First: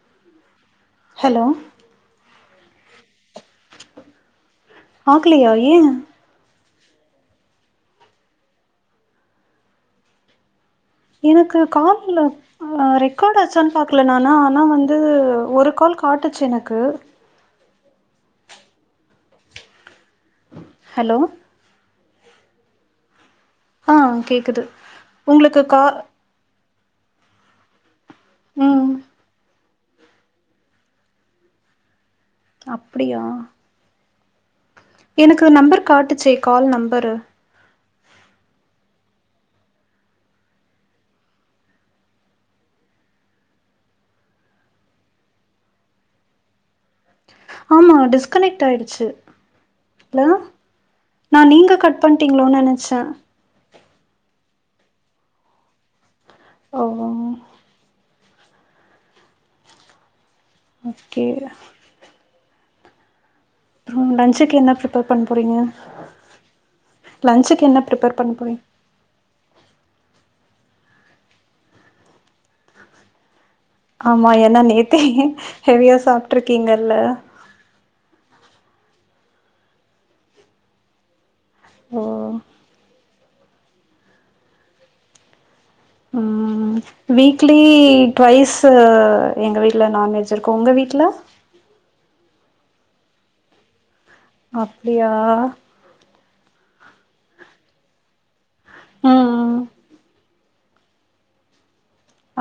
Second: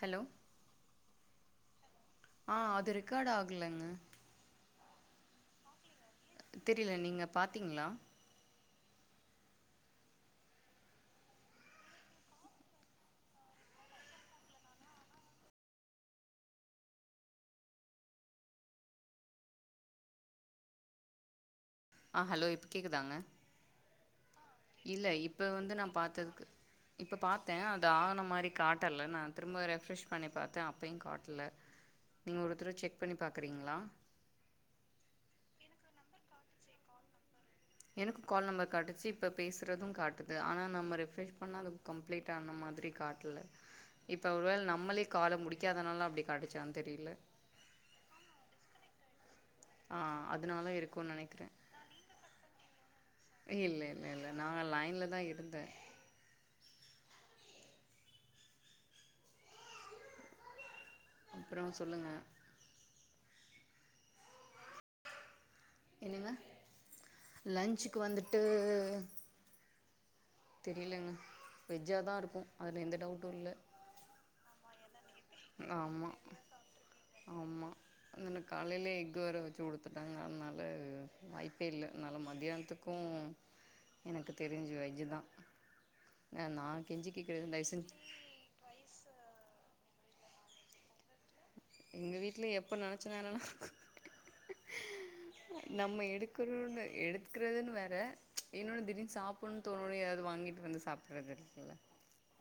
hello hello ஆ அது record ஆகலைங்க பாக்லேயா ஏ தெரில நீங்க பாத்தீங்ளா எனக்கு காலில்ல ஆ ரெக்கார்ட் ஆச்சா நா பாக்கல நானா ஆனா வந்து ஒரு கால் காட்டுச்சு எனக்கு ஹலோ ஆ ஹலோ இப்போ கேக்குதாங்க ஆ ஆ‌ கேக்குது இல்ல இப்ப உங்களுக்கு வந்து கா நா பாத்ததுக்கு இப்ப பாத்தே அது ஆன மாரி ம் காட்டல நா திரும்ப ரெஃப்ரெஷ் பண்ணி பாத்தே அப்பயு காட்டல நீங்க ஒரு தடவ செக் பண்ணி அப்டியா பாக்கிறீங்களா எனக்கு நம்பர் காட்டுச்சே கால் நம்பரு எனக்கு கால் நம்பர் காட்டுச்சி இப்ப பேசுறதும் காட்டுது ஆனா நம்ம ரெஃப்ரெஷ் பண்ணா அது கம்ப்ளீட் ஆன மாதிரி காட்டல இப்ப ஒருவேள நம்மளே கால முடிக்காதனாலா அப்டி காட்டுச்சான்னு தெரில ஆமா டிஸ்கனெக்ட் ஆயிடுச்சு ஆ லோ அதனால இருக்குன்னு நா நெனைக்கிறே நீங்க கட் பண்ணிட்டீங்களோன்னு நெனச்சே இல்ல இல்ல இல்ல நா லைன்ல தா இருந்தே ஓஹோ ஓகே அப்றோ சொல்லுங்க ம் லன்சுக்கு என்ன ப்ரிப்பேர் பண்ண போறீங்க என்னங்க லஞ்ச்சுக்கு என்ன ப்ரிப்பேர் பண்ண போறீங்க உ [unintelligible] தெரியலங்க வெஜ்ஜா தா இருக்கும் அதில் எந்த டவுட்டும் இல்ல ஆமா ஏன்னா நேத்தே ஹெவியா ஆமா சாப்பட்ருக்கீங்கல்ல ஆமா அந்தண்ண காலையிலே எக்கு வேற வச்சு கொடுத்துட்டாங்க அதனால வாய்ப்பே இல்ல ஓ நல்ல மத்தியானத்துக்கத எனக்கு தெரிஞ்சு வெஜ் தா நா நா ம் கெஞ்சி கேக்குறது வீக்லி தயவு செஞ்சு ட்வைஸ் த்து எங்க வீட்ல நான்வெஜ் இருக்கூ உங்க வீட்ல எங்க வீட்ல எப்ப நெனச்சனேரல்லா அப்டியா நம்ம எடுக்குறோன்னு எடுக்கிறதுன்னு வேற இன்னொன்னு ம் திடீர்னு ம் சாப்புன்னுனு தோணு ஏதாவ்து வாங்கிட்டு வந்து சாப்பிடுறதுருக்குல்ல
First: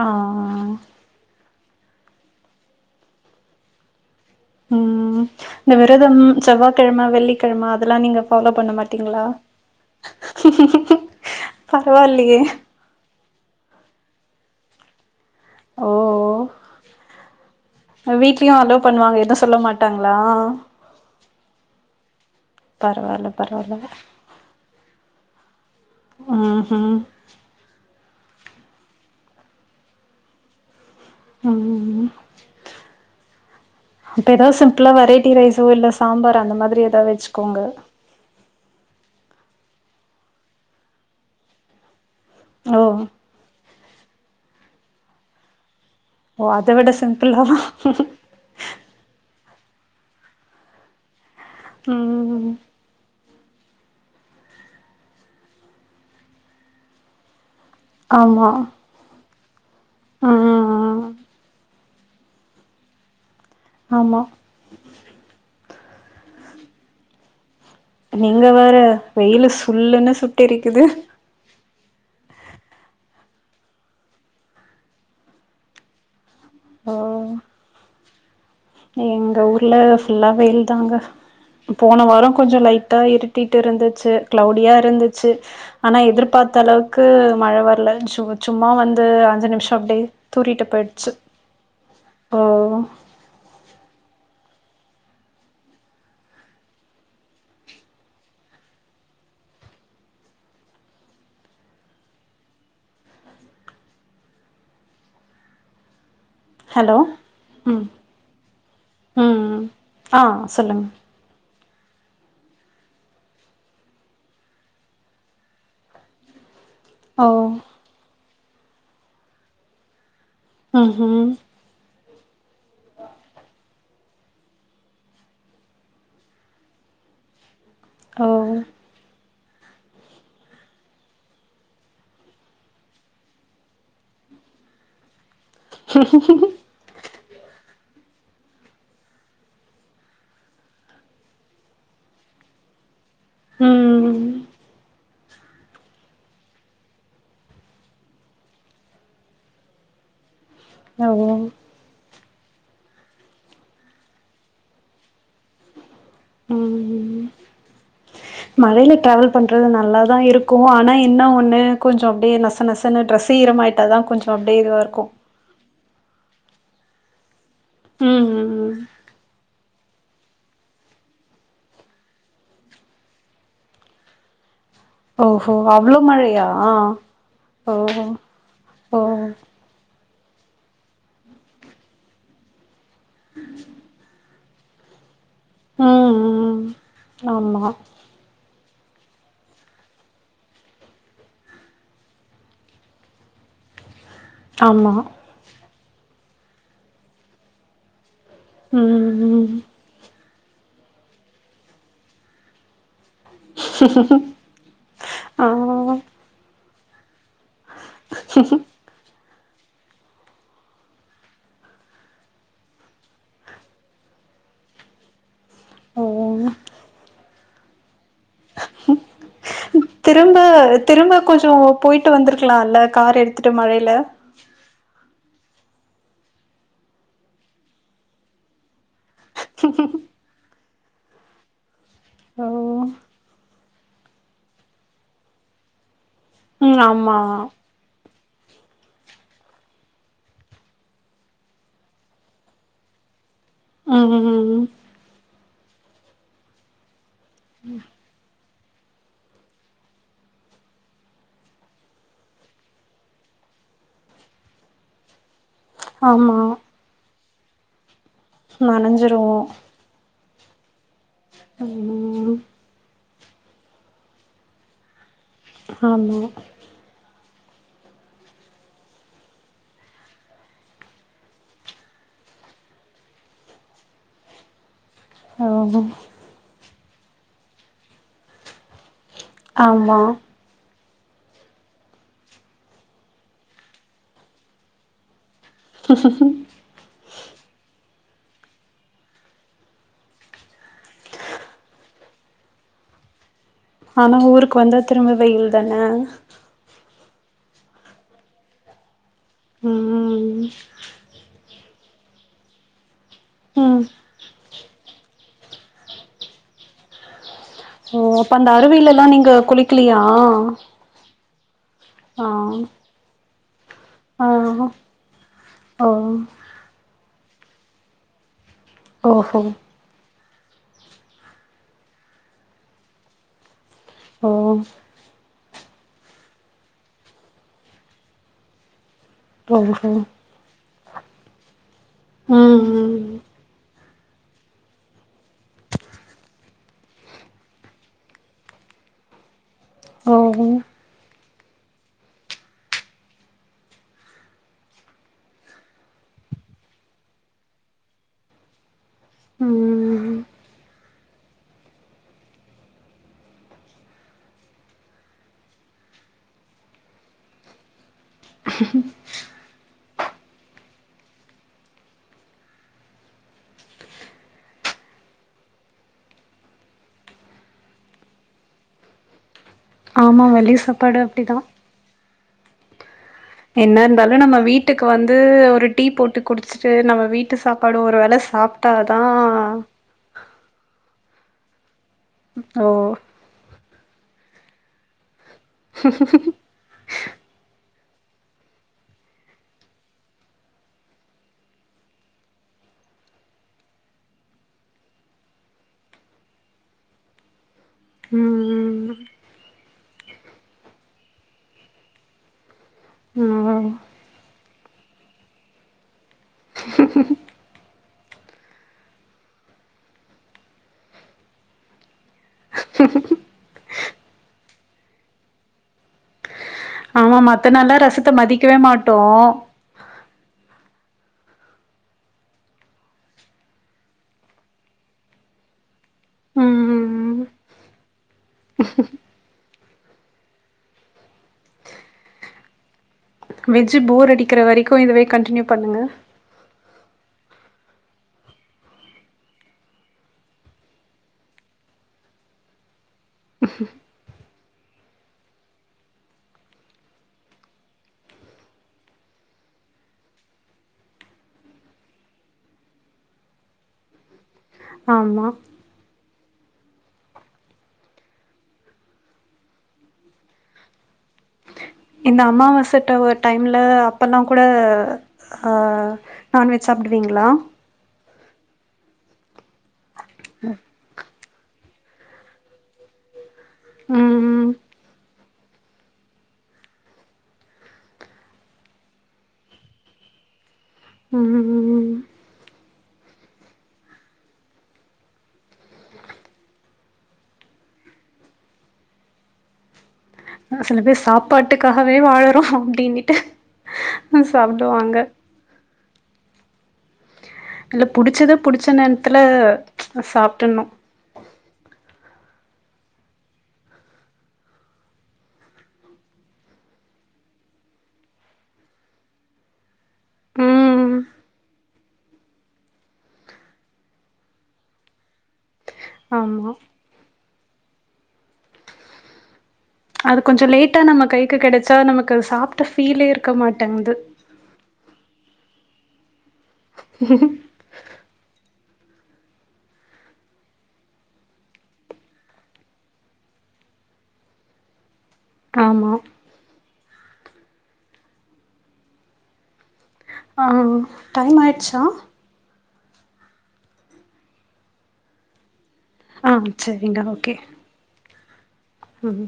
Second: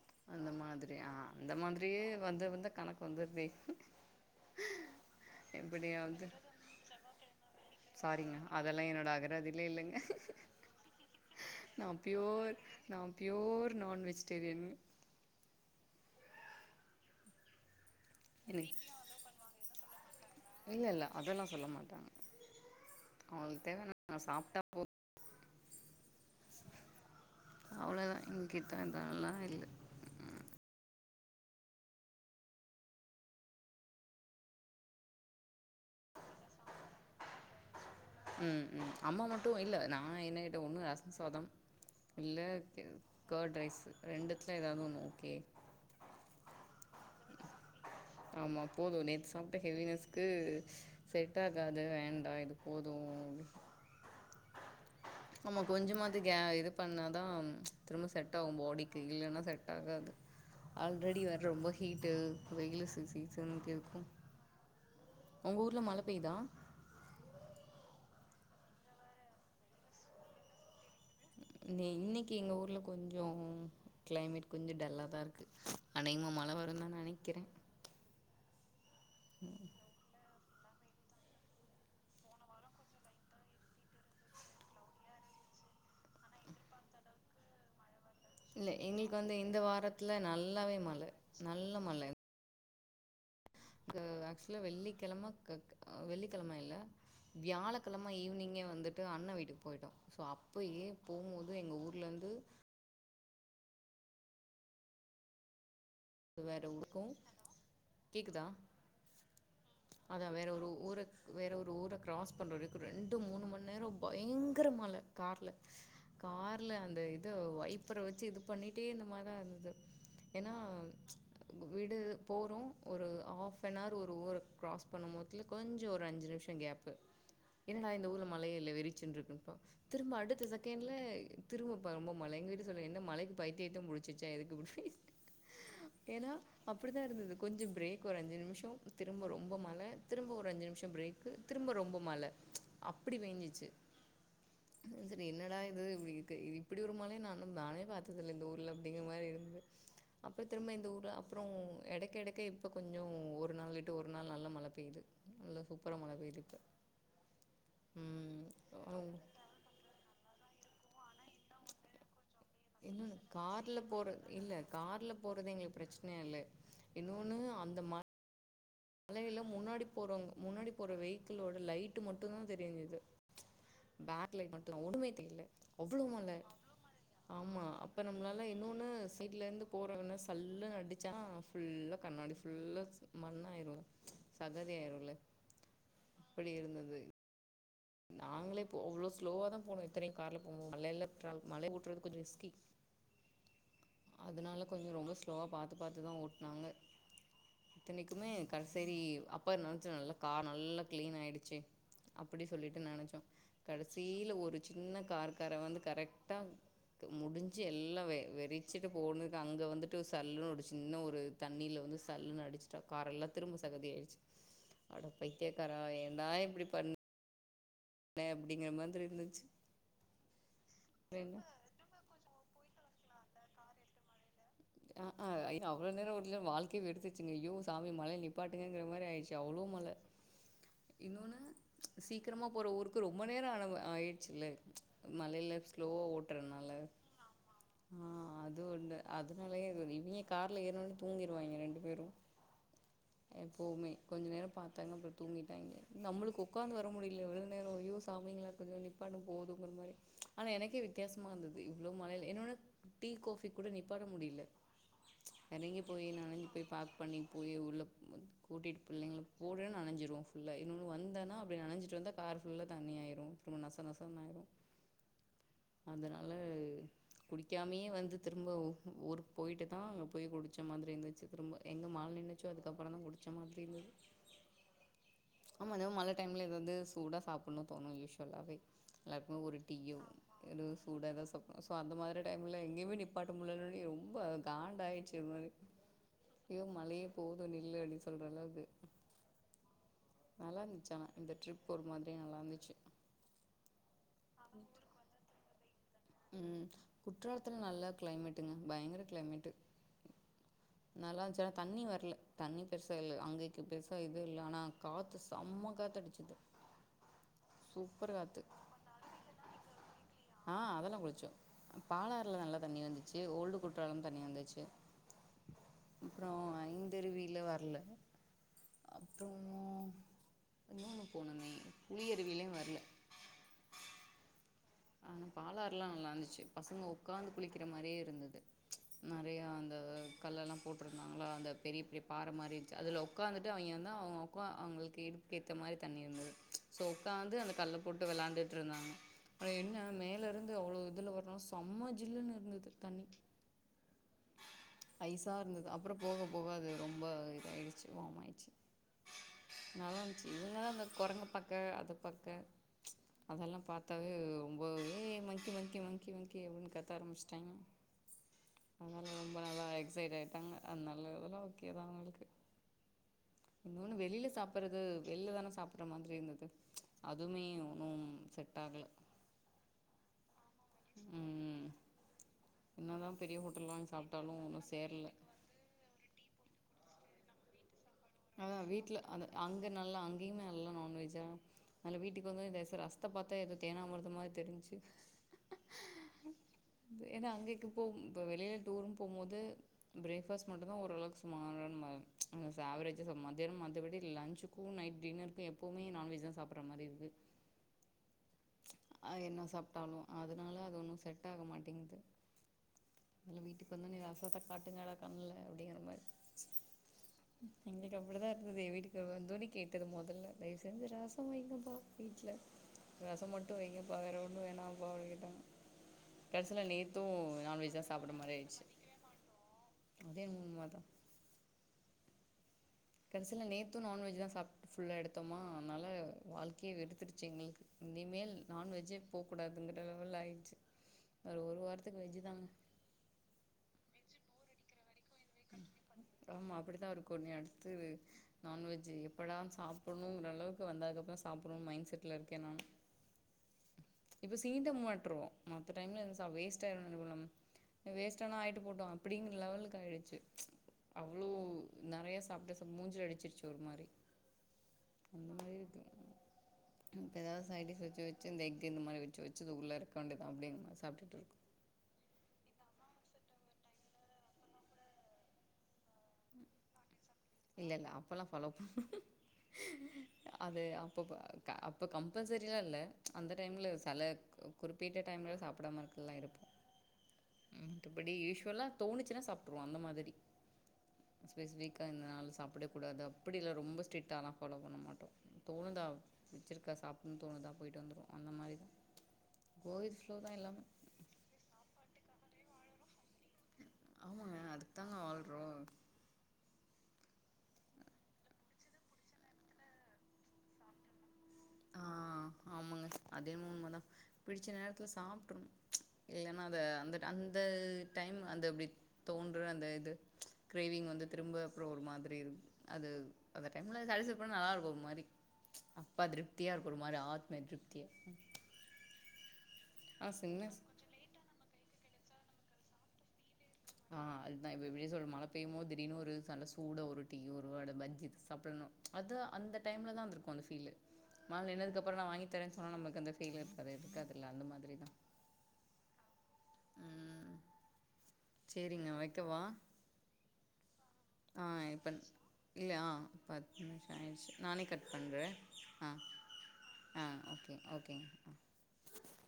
ஆ அந்த மாதிரி ஆ அந்த மாதிரியே வந்து வந்த கணக்கு வந்துரு ம் ம் இந்த விரதம் செவ்வாக்கெழம வெள்ளிக்கெழம அதெல்லா நீங்க சாரிங்க ஃபாலோ பண்ண அதெல்லா என்னோட மாட்டீங்ளா [inaudible] அகராதிலே இல்லைங்க நா பியூர் நா ப்யூர் நான் வெஜிடேரியன் ஓ வீட்லயு அளோ எனக்கு பண்ணுவாங்க எது சொல்ல மாட்டாங்களா இல்ல இல்ல அதெல்லா சொல்ல மாட்டாங்க பரவால்ல அவுங்களுக்கு பரவால்ல தேவ நா சாப்ட்டா போது ம் ஹும் அவ்ளதா எங்கிட்ட அதெல்லா இல்ல ம் இப்போ எதாவ்து சிம்பிளா வெரைட்டி ரைஸோ இல்ல சாம்பார் அந்த மாதிரி ஏதா வெச்சுக்கோங்க ம் ம் அம்மா மட்டு இல்ல நா என்ன கேட்டே ஒன்னு ரசம் சாதம் இல்ல ஓ கேர்ட் ரைஸ் ரெண்டுத்துல எதாவ்து ஒன்னு ஓகே ஓ அத விட சிம்பிளா ஆமா போது நேத்து சாப்ட்ட ஹெவினஸ்க்கு செட் ஆகாது வேண்டா ம் இது போது து ஆமா கொஞ்சமாது இது பண்ணாதா திரும்ப செட் ஆமா ஆகூ பாடிக்கு இல்லைன்னா செட் ஆகாது ம் ம் ம் ஆல்ரெடி வேற ரொம்ப ஹீட்டு வெயில் சீசன் இருக்கும் ஆமா ஒங்க ஊர்ல மழ பெயுதா நீங்க வேற வெயிலு சுல்லுன்னு சுட்டெரிக்குது நீ இன்னைக்கி எங்க ஊர்ல கொஞ்சொ க்ளைமேட் கொஞ்சொ டல்லா தா இருக்கு அனேகமா மழ வருன் தா ஓ நெனைக்கிறே எங்க ஊர்ல ஃபுல்லா வெயில் தாங்க போன வாரொ கொஞ்ச லைட்ட இருட் டிட்டு இருந்துச்சு கிளௌடியா இருந்துச்சு ஆனா எதிர்பாத்த அளவுக்கு மழ வர்ல இல்ல சும்மா வந்து எங்களுக்கு அஞ்சு இந்த நிமிஷொ அப்டியே வாரத்துல தூறிட்டு நல்லாவே மழ போயிடுச்சு நல்ல மழ ஓ க ஆக்சுவலா வெள்ளிக்கெழம வெள்ளிக்கெழம இல்ல வியாழக்கெழம ஈவ்னிங்கே வந்துட்டு அண்ண வீட்டுக்கு போய்டோ ஸோ அப்பயே போகம்போது எங்க ஊர்லேந்து வேற ஹலோ ஊர்க்கூ ம் கேக்குதா ம் ம் ஆ அதா வேற ஒரு சொல்லுங்க ஊர வேற ஒரு ஊர க்ராஸ் பண்ற வரைக்கூ ரெண்டு மூணு மணி நேரொ பயங்கரமழ கார்ல கார்ல அந்த ஓ இத வைப்பர வச்சு இது பண்ணிட்டே இந்த மாரிதா இருந்தது ஏன்னா ம்ஹும் ங்க வீடு போறோ ஒரு ஆஃப் பெனார் ஒரு ஊர க்ராஸ் பண்ணும்போத கொஞ்ச ஒரு அஞ்சு நிமிஷம் கேப்பு எனடா நா இந்த ஊர்ல ஓ மழையே இல்ல வெறிச்சுருக்குன்னுப்பா திரும்ப அடுத்த செகண்ட்ல திரும்ப இப்ப ரொம்ப மழை எங்க விட்ல சொல்ற என்ன மழைக்கு பைத்தியத்தியம் முடிச்சிச்சா எதுக்குப்டி ஏனா அப்புடிதா இருந்துது கொஞ்சோ ப்ரேக் ஒரு அஞ்சி நிமிஷொ திரும்ப ரொம்ப மழ திரும்ப ஒரு அஞ்சி நிமிஷொ ப்ரேக் திரும்ப ரொம்ப மழ அப்டி பேஞ்சிச்சி ம் இது என்னடா இது இப்டிருக்கு இப்புடி ஒரு மலய நானு நானே பாத்ததில்ல இந்த ஊர்ல அப்டிங்ற மாரி இருந்துது அப்ப திரும்ப இந்த ஓ ஊர்ரு அப்றோ எடைக்கடைக்க ப்ப கொஞ்சோ ஒரு நாள்விட்டு ஒரு நாள் நல்ல மழ பெய்து நல்ல சூப்ரா மழ பெய்து திக்கு ம் ம் மழையில அ டிராவல் பண்றது நல்ல தா இருக்கு ஆனா என்ன ஒண்ணு கொஞ்சோ அப்டியே நஷ னுநஷன்னு இன்னொன்று ட்ரெஸே ஈரமாய்ட்டாதா கொஞ்சோ அப்டியே இதுவாருக்கு போறது எங்ளுக் ப்ரச்சன இல்லே இன்னொன்னு அந்த மாரி ம் ம் ம் மலையில முன்னாடி போறவங்க முன்னாடி போற வெஹிக்கிள்ளோட லைட்டு மட்டுதா தெரிஞ்சிது பேக்லைட் மட்டு ஒன்னுமே தெரில ஓஹோ அவ்ளோ மழ மழையா ஆமா ஓ அப்ப நம்ளால இன்னொன்னு ஓ சைட்லருந்து போறவன்ன சல்லுனு அடிச்சா ஃபுல்லா கண்ணாடி ஃபுல்லா மண்ணாயிரு சகதியாயிருல்ல ம் ம் ஆமா நாங்ளே போ அவ்ளோ ஸ்லோவாதா போனோ இத்தனயு கார்ல போம் மழைல்ல ட்ரா மழைழ ஓட்றது கொஞ்சோ ரிஸ்கி அதுனால கொஞ்சோ ஆமா ரொம்ப ஸ் லோவா பாத்து பாத்து தா ஓட்னாங்க இத்தனைக்குமே கடசேரி ம் அப் அப்போ ம் நெனச்ச நல்ல கார் நல்லா க்ளீன் ஆயிடுச்சு அப்டி சொல்லிட்டு நெனச்சோ கடைசில ஒரு சின்ன ஆ கார்காரே வந்து கரெக்டா முடிஞ் சி எல்லா வெ வெறிசிட் போணுக்கு அங்க வந்துட்டு சல்லுன்னு ஒரு சின்ன ஒரு தண்ணியில வந்து சல்லுன்னு அடிச்சுட்டா கார எல்லா திரும்ப சகதி ஆய்டுச்சு அட பைத்தியக்காரா ஏண்டா ஓ இப்டி பண் இருந்துச்சு திரும்ப திரும்ப வேணு கொஞ்சோ பொய்ட்டு வந்துருக்லால கார் எடுத்துட்டு மழையில ஆ அ ஐய்யோ அவ்ளோ நேரோ இல்ல ஒரு வாழ்க்கயே வெறுத்துருச்சுங்க அய்யோ சாமி மழய நிப்பாட்டுங்க மாரி ஆய்டுச்சு எவ்ளோ மழ இன்னொன்னு சீக்ரமா போற ஓ ஊருக்கு ரொம்ப நேரோ ஆன ஆய்டுச்சுல மழைல க்லோவா ஓட்றனால ம் ஆமா ஆ அது ஒன்னு அதனாலயே இவிங்க கார்ல ஏர்னனோனைய தூங்கிடுவாங்க ரெண்டு பேரு எப்பவுமே ம் கொஞ்ச நேரோ ம் பாத்தாங்க அப்றோ தூங்கிட்டாங்க நம்பளுக்கு ஒக்காந்து வர முடில எவ்ளோ நேரோ ஐயோ சாமிங்ளா கொஞ்சோ நிப்பாட்டுங்க போதுங்கிற மாரி ஆனா எனக்கே வித்தியசமா இருந்துது இவ்ளோ மழைல இன்னொன்னு டீ காஃபி கூட நிப்பாட்ட முடில எறங்கி போயி ஆமா நடந்து போயி பார்க் பண்ணி போயி உள்ள கூட்டிட்டு பிள்ளைங்ள நனஞ்சிருவோ போறே நனஞ்சிரு ஃபுல்லா இன்னொன்னு வந்தெனா அப்டி நனசிட்டு வந்தா ம் கார் ஃபுல்லா தண்ணி ஆயிரு அப்றோ நச நசனு ஆயிரு ஆமா அதனால பூடிக்காமயே வந்து திரும்ப ஊருக்கு போய்ட்டுதா அங்க போய் புடிச்ச மாதிரி இருந்துச்சு திரும்ப எங்க மழ நின்னுச்சோ அதுக்கப்றோதா குடிச்ச மாதிரி இருந்துது ஓ ஆமா எதோ மழ டைம்ல்ல இது வந்து சூடா சாப்புட்ணு தோணு யூஸ்வலாவே எல்லாருக்குமே ஒரு டீயோ ஆமா ஒரு சூட எதா சாப்புட்னு சோ அந்த மாதிரி டைம்ல எங்கயுமே நிப்பாட்ட முடியிலனோனே ரொம்ப காண்ட ஆய்டுச்சு ஒரு மாரி ஐயோ மழையே போது நில்லு அப்டின் சொல்ற அளவுக்கு நல்லாருந்துச்சு ஆனா இந்த ட்ரிப் ஒரு மாதிரி நல்லாருந்துச்சு ஆனா ஊருக்கு வந்தா திரும்ப வெயில் தானே ம் குற்றாலத்துல நல்ல க்ளைமேட்டுங்க பயங்கர க்ளைமேட்டு ம் நல்லான்ச்சு ஆனா தண்ணி வர்ல தண்ணி பெருசா இல்ல அங்கக்கு ம் பெருசா இது இல்ல ஆனா காத்து செம்ம காத்து அடிச்சது ஓ அப்ப அந்த அருவிலல்லா நீங்க குலிக்கிலியா குளிச்சோ பாலாறுல நல்லா தண்ணி வந்துச்சு ஓல்டு கு குற்றாலம் தண்ணி வந்துச்சு ஆ ஓ அப்ற ஐந்தருவியில வர்ல அப்ற ஓஹோ இன்னொண்ணு போனமே குளியருவிலயு வர்ல ஓ ஆனா பாலாறுல்லா நல்லார்ந்துச்சு பசங்க உட்காந்து குளிக்கிற மாரியே இருந்தது நெறையா அந்த ஓஹோ கல்லல்லா போட்ருந்தாங்ளா அந்த பெரிய பெரியப் பார மாறி ம் இஞ்ச்சு அதுல ம் உக்காந்துட்டு அவிங்க வந் அவங்க ஒக்கா அவங்களுக்கு இடுப்புக்கு ஏத்த மாரி தண்ணி இருந்தது ஸோ உக்காந்து அந்த கல்ல போட்டு வெளாண்டுட்டு இருந்தாங்க ஆனா என்ன மேல இருந்து ஓ அவ்ள இதுல வரு சம்ம ஜில்லுன்னு இருந்தது தண்ணி ஐஸா இருந்தது அப்ற போக போக அது ரொம்ப இதாயிடுச்சு வாம் ஆயிடுச்சு ம் நல்லாஞ்ச்சு இவங்கதா அந்த கொரங்க பாக்க அத பாக்க அதெல்லா பாத்தாவே அ ரொம்பவே மங்க்கி மங்க்கி மங்க்கி மங்க்கி அப்புட்னு கத்த ஆரம்பிச்சிட்டாங்க ரொம்ப நல்லா எக்ஸைட் ஆய்ட்டாங்க ஆதனால எல்லா ஓகேதா அவங்களுக்கு இன்னொன்னு வெளில சாப்புட்றது வெள்லதானே சாப்ற மாதிரி இருந்தது அதுமே ஒன்னும் செட் ஆகல ஆமா வெளி சாப்பாடு அப்டிதா ம் என்னதா பெரிய ஹோ என்ன இருந்தாலு நம்ம வீட்டுக்கு வந்து ஒரு டீ போட்டு குடிச்சுட்டு நம்ம வீட்டு சாப்பாடு ஒரு வேல அதா வீட்ல சாப்ட்டாதா அது அங்க நல்லா அங்கேயுமே நல்லா நான்வெஜ்ஜா நல்லா வீட்டுக்கு வந்தது ஓ தயச ரசத்த பாத்த தேனாமிர்தமா தெரிஞ்ச்சு ஏன்னா அங்கேக்கு போம் இப்ப வெளில டூருன் போம்போது ப்ரேக்ஃபாஸ்ட் மட்டுதா ஓரளவுக்கு சுமாரா நம்ப ஆவரேஜ் மத்யான மத்தபடி லன்ச்சுக்கு நைட் டின்னருக்கு எப்போமே நான்வெஜ்தா சாப்ற மாரி இருக்கு ம் அ என்ன சாப்ட்டாலு அதனால அது ஒன்னு செட் ஆக மாட்டேங்குது ம் வீட்டுக்கு வந்தொன்ன ரசத்த காட்டுங்கடா கண்ல அப்டிங்கற மாரி இருக் ஹும் ஹும் ஹும் எங்ளுக்கு அப்டிதா இருந்தது வீட்டுக்கு வந்தோன்னே கேட்டது மொதல்ல தயவு செஞ்சு ரச வைங்கப்பா வீட்ல ரசம் மட்டு வைங்கப்பா வேற ஒண்ணு வேணாம் அப்பன்னிட்டாங்க கடைசில நேத்து ஆமா மத்த நாள்லா நான்வெஜ்தா ரசத்த சாப்ற மாரி மதிக்கவே ஆயிடுச்சு மாட்டோ அதே உண்மதா கடைசில நேத்து நான்வெஜ்தா சாப் ஃபுல்லா எடுத்தோமா அதனால வாழ்க்கையே ம் வெறுத்துடுச்சு எங்ளுக்கு இனிமேல் நான்வெஜ்ஜே போக்கூடாதுங்கிற லெவல் ஆயிடுச்சு ஒரு ஒரு வாரத்துக்கு வெஜ்ஜுதா வெஜ் போர் அடிக்கிற வரைக்கு இதுவே கண்ட்டின்யூ பண்ணுங்க ஆமா அப்டிதா இருக்கு இனி அடுத்தது நான்வெஜ் எப்படா சாப்பிட்ணுங்கிறளவுக்கு வந்ததுக்கப்புற சாப்பிட்ணும்னு மைண்ட் செட்ல இருக்கே நானு ஹும் ஹும் இப்ப சீண்ட மாட்றோ மத்த டைம்ல என்ன சா வேஸ்ட் [unintelligible] வேஸ்டானா ஆய்ட்டு போட்டு அப்பிடிங்க லெவலுக்கு ஆயிடு அவ்வளோ நறைய சாப்ட்டு சோ மூஞ்சில அடிச்சிருச்சு ஒரு மாரி அந் ஆமா மாரி இருக்கு இப்ப எதாவத் சைட் டிஸ் வெச்சு வெச்சு இந்த எக்கு இந்த மாரி வெச்சு வெச்சு உள்ளார அன்ப்பவேண்டிதா அப்டினு சாப்டுட்டுருக்கோ இந்த அம்மாவாச டவ டைம்ல அப்பெல்லா கூட அ நான்வெஜ் சாப்டுவீங்களா இல்ல இல்ல அப்பொல்லா ஃபாலோ பண்ணுவோ அது அப்பப்ப க அப்போ கம்பல்சரியா இல்ல அந்த டைம்ல செல ம் குறிப்பிட்ட டைம்ல சாப்பிடாம இருக்கல இருப்போ மத்லபடி யூஷ்வலா தோணுச்சுன்னா சாப்ட்ருவோ அந்த மாதிரி ம் ஸ்பெசிஃபிக்கா ம் இந்த நாள் சாப்பிட கூடாது அப்படி இல்ல ரொம்ப ஸ்ட்ரிட்டாலா ஃபாலோ பண்ண மாட்டோ தோணுதா வெச்சிருக்கா சாப்புண்ணு தோணுதா போயிட்டு வந்துருவோ அந்த மாரிதா [unintelligible] ஸ்லோதா இல் அ சில பேர் சாப்பாட்டுக்காகவே வாழறோ அப்டின்னுட்டு அ சாப்டுவாங்க றோ இல்ல புடிச்சத புடிச்ச நேரத்துல அ சாப்டின்னு ஆ ஆமாங்க அதேன்மோ உண்மதா பிடிச்ச நேரத்துல சாப்ட்ருனு இல்லன்னா அத அந்த அந்த டைம் அந்த அப்டி தோன்ற அந்த இது கிரேவிங் ம் வந்து திரும்ப அப்றோ ஒரு மாதிரி இரு அது அந்த டைம்ல [unintelligible] நல்லாருக்கு ஒரு மாரி அப்பா திடீன் ஆமா ஒரு மாரி ஆத்ம திருப்திய அது கொஞ்சோ சின்ன லேட்டா நம்ம கைக்கு கெடச்சா நமக்கது சாப்ட்ட ஃபீலே இருக்க மாட்டங்து நா இப்ப எப்டியே சொல் மழை பெய்யும்மோத் திடீன்னு ஒரு சல்ல சூடா ஒரு டீ ஒரு வட பஜ்ஜி சாப்பிடணு அது அந்த டைம்ல தா அந்திருக்கு அந்த ஃபீலு மழ நின்னதுக்கப்புற நா வாங்கி தரேன சொன்னா நம்மளுக் அந்த ஃபீல் இருக்காது இருக்காதுல்ல அந்த மாதிரிதா ஆமா ம் செரிங்க வெக்கவா ஆ டைம் ஆ ஆயிடுச்சா இப்பண் இல்லயா பத்து நிம்ஷ ஆய்ர்ச்சி நானே கட் பண்றே ஆ ஆ ஓகே ஓகேங்க ஆ ம் ம்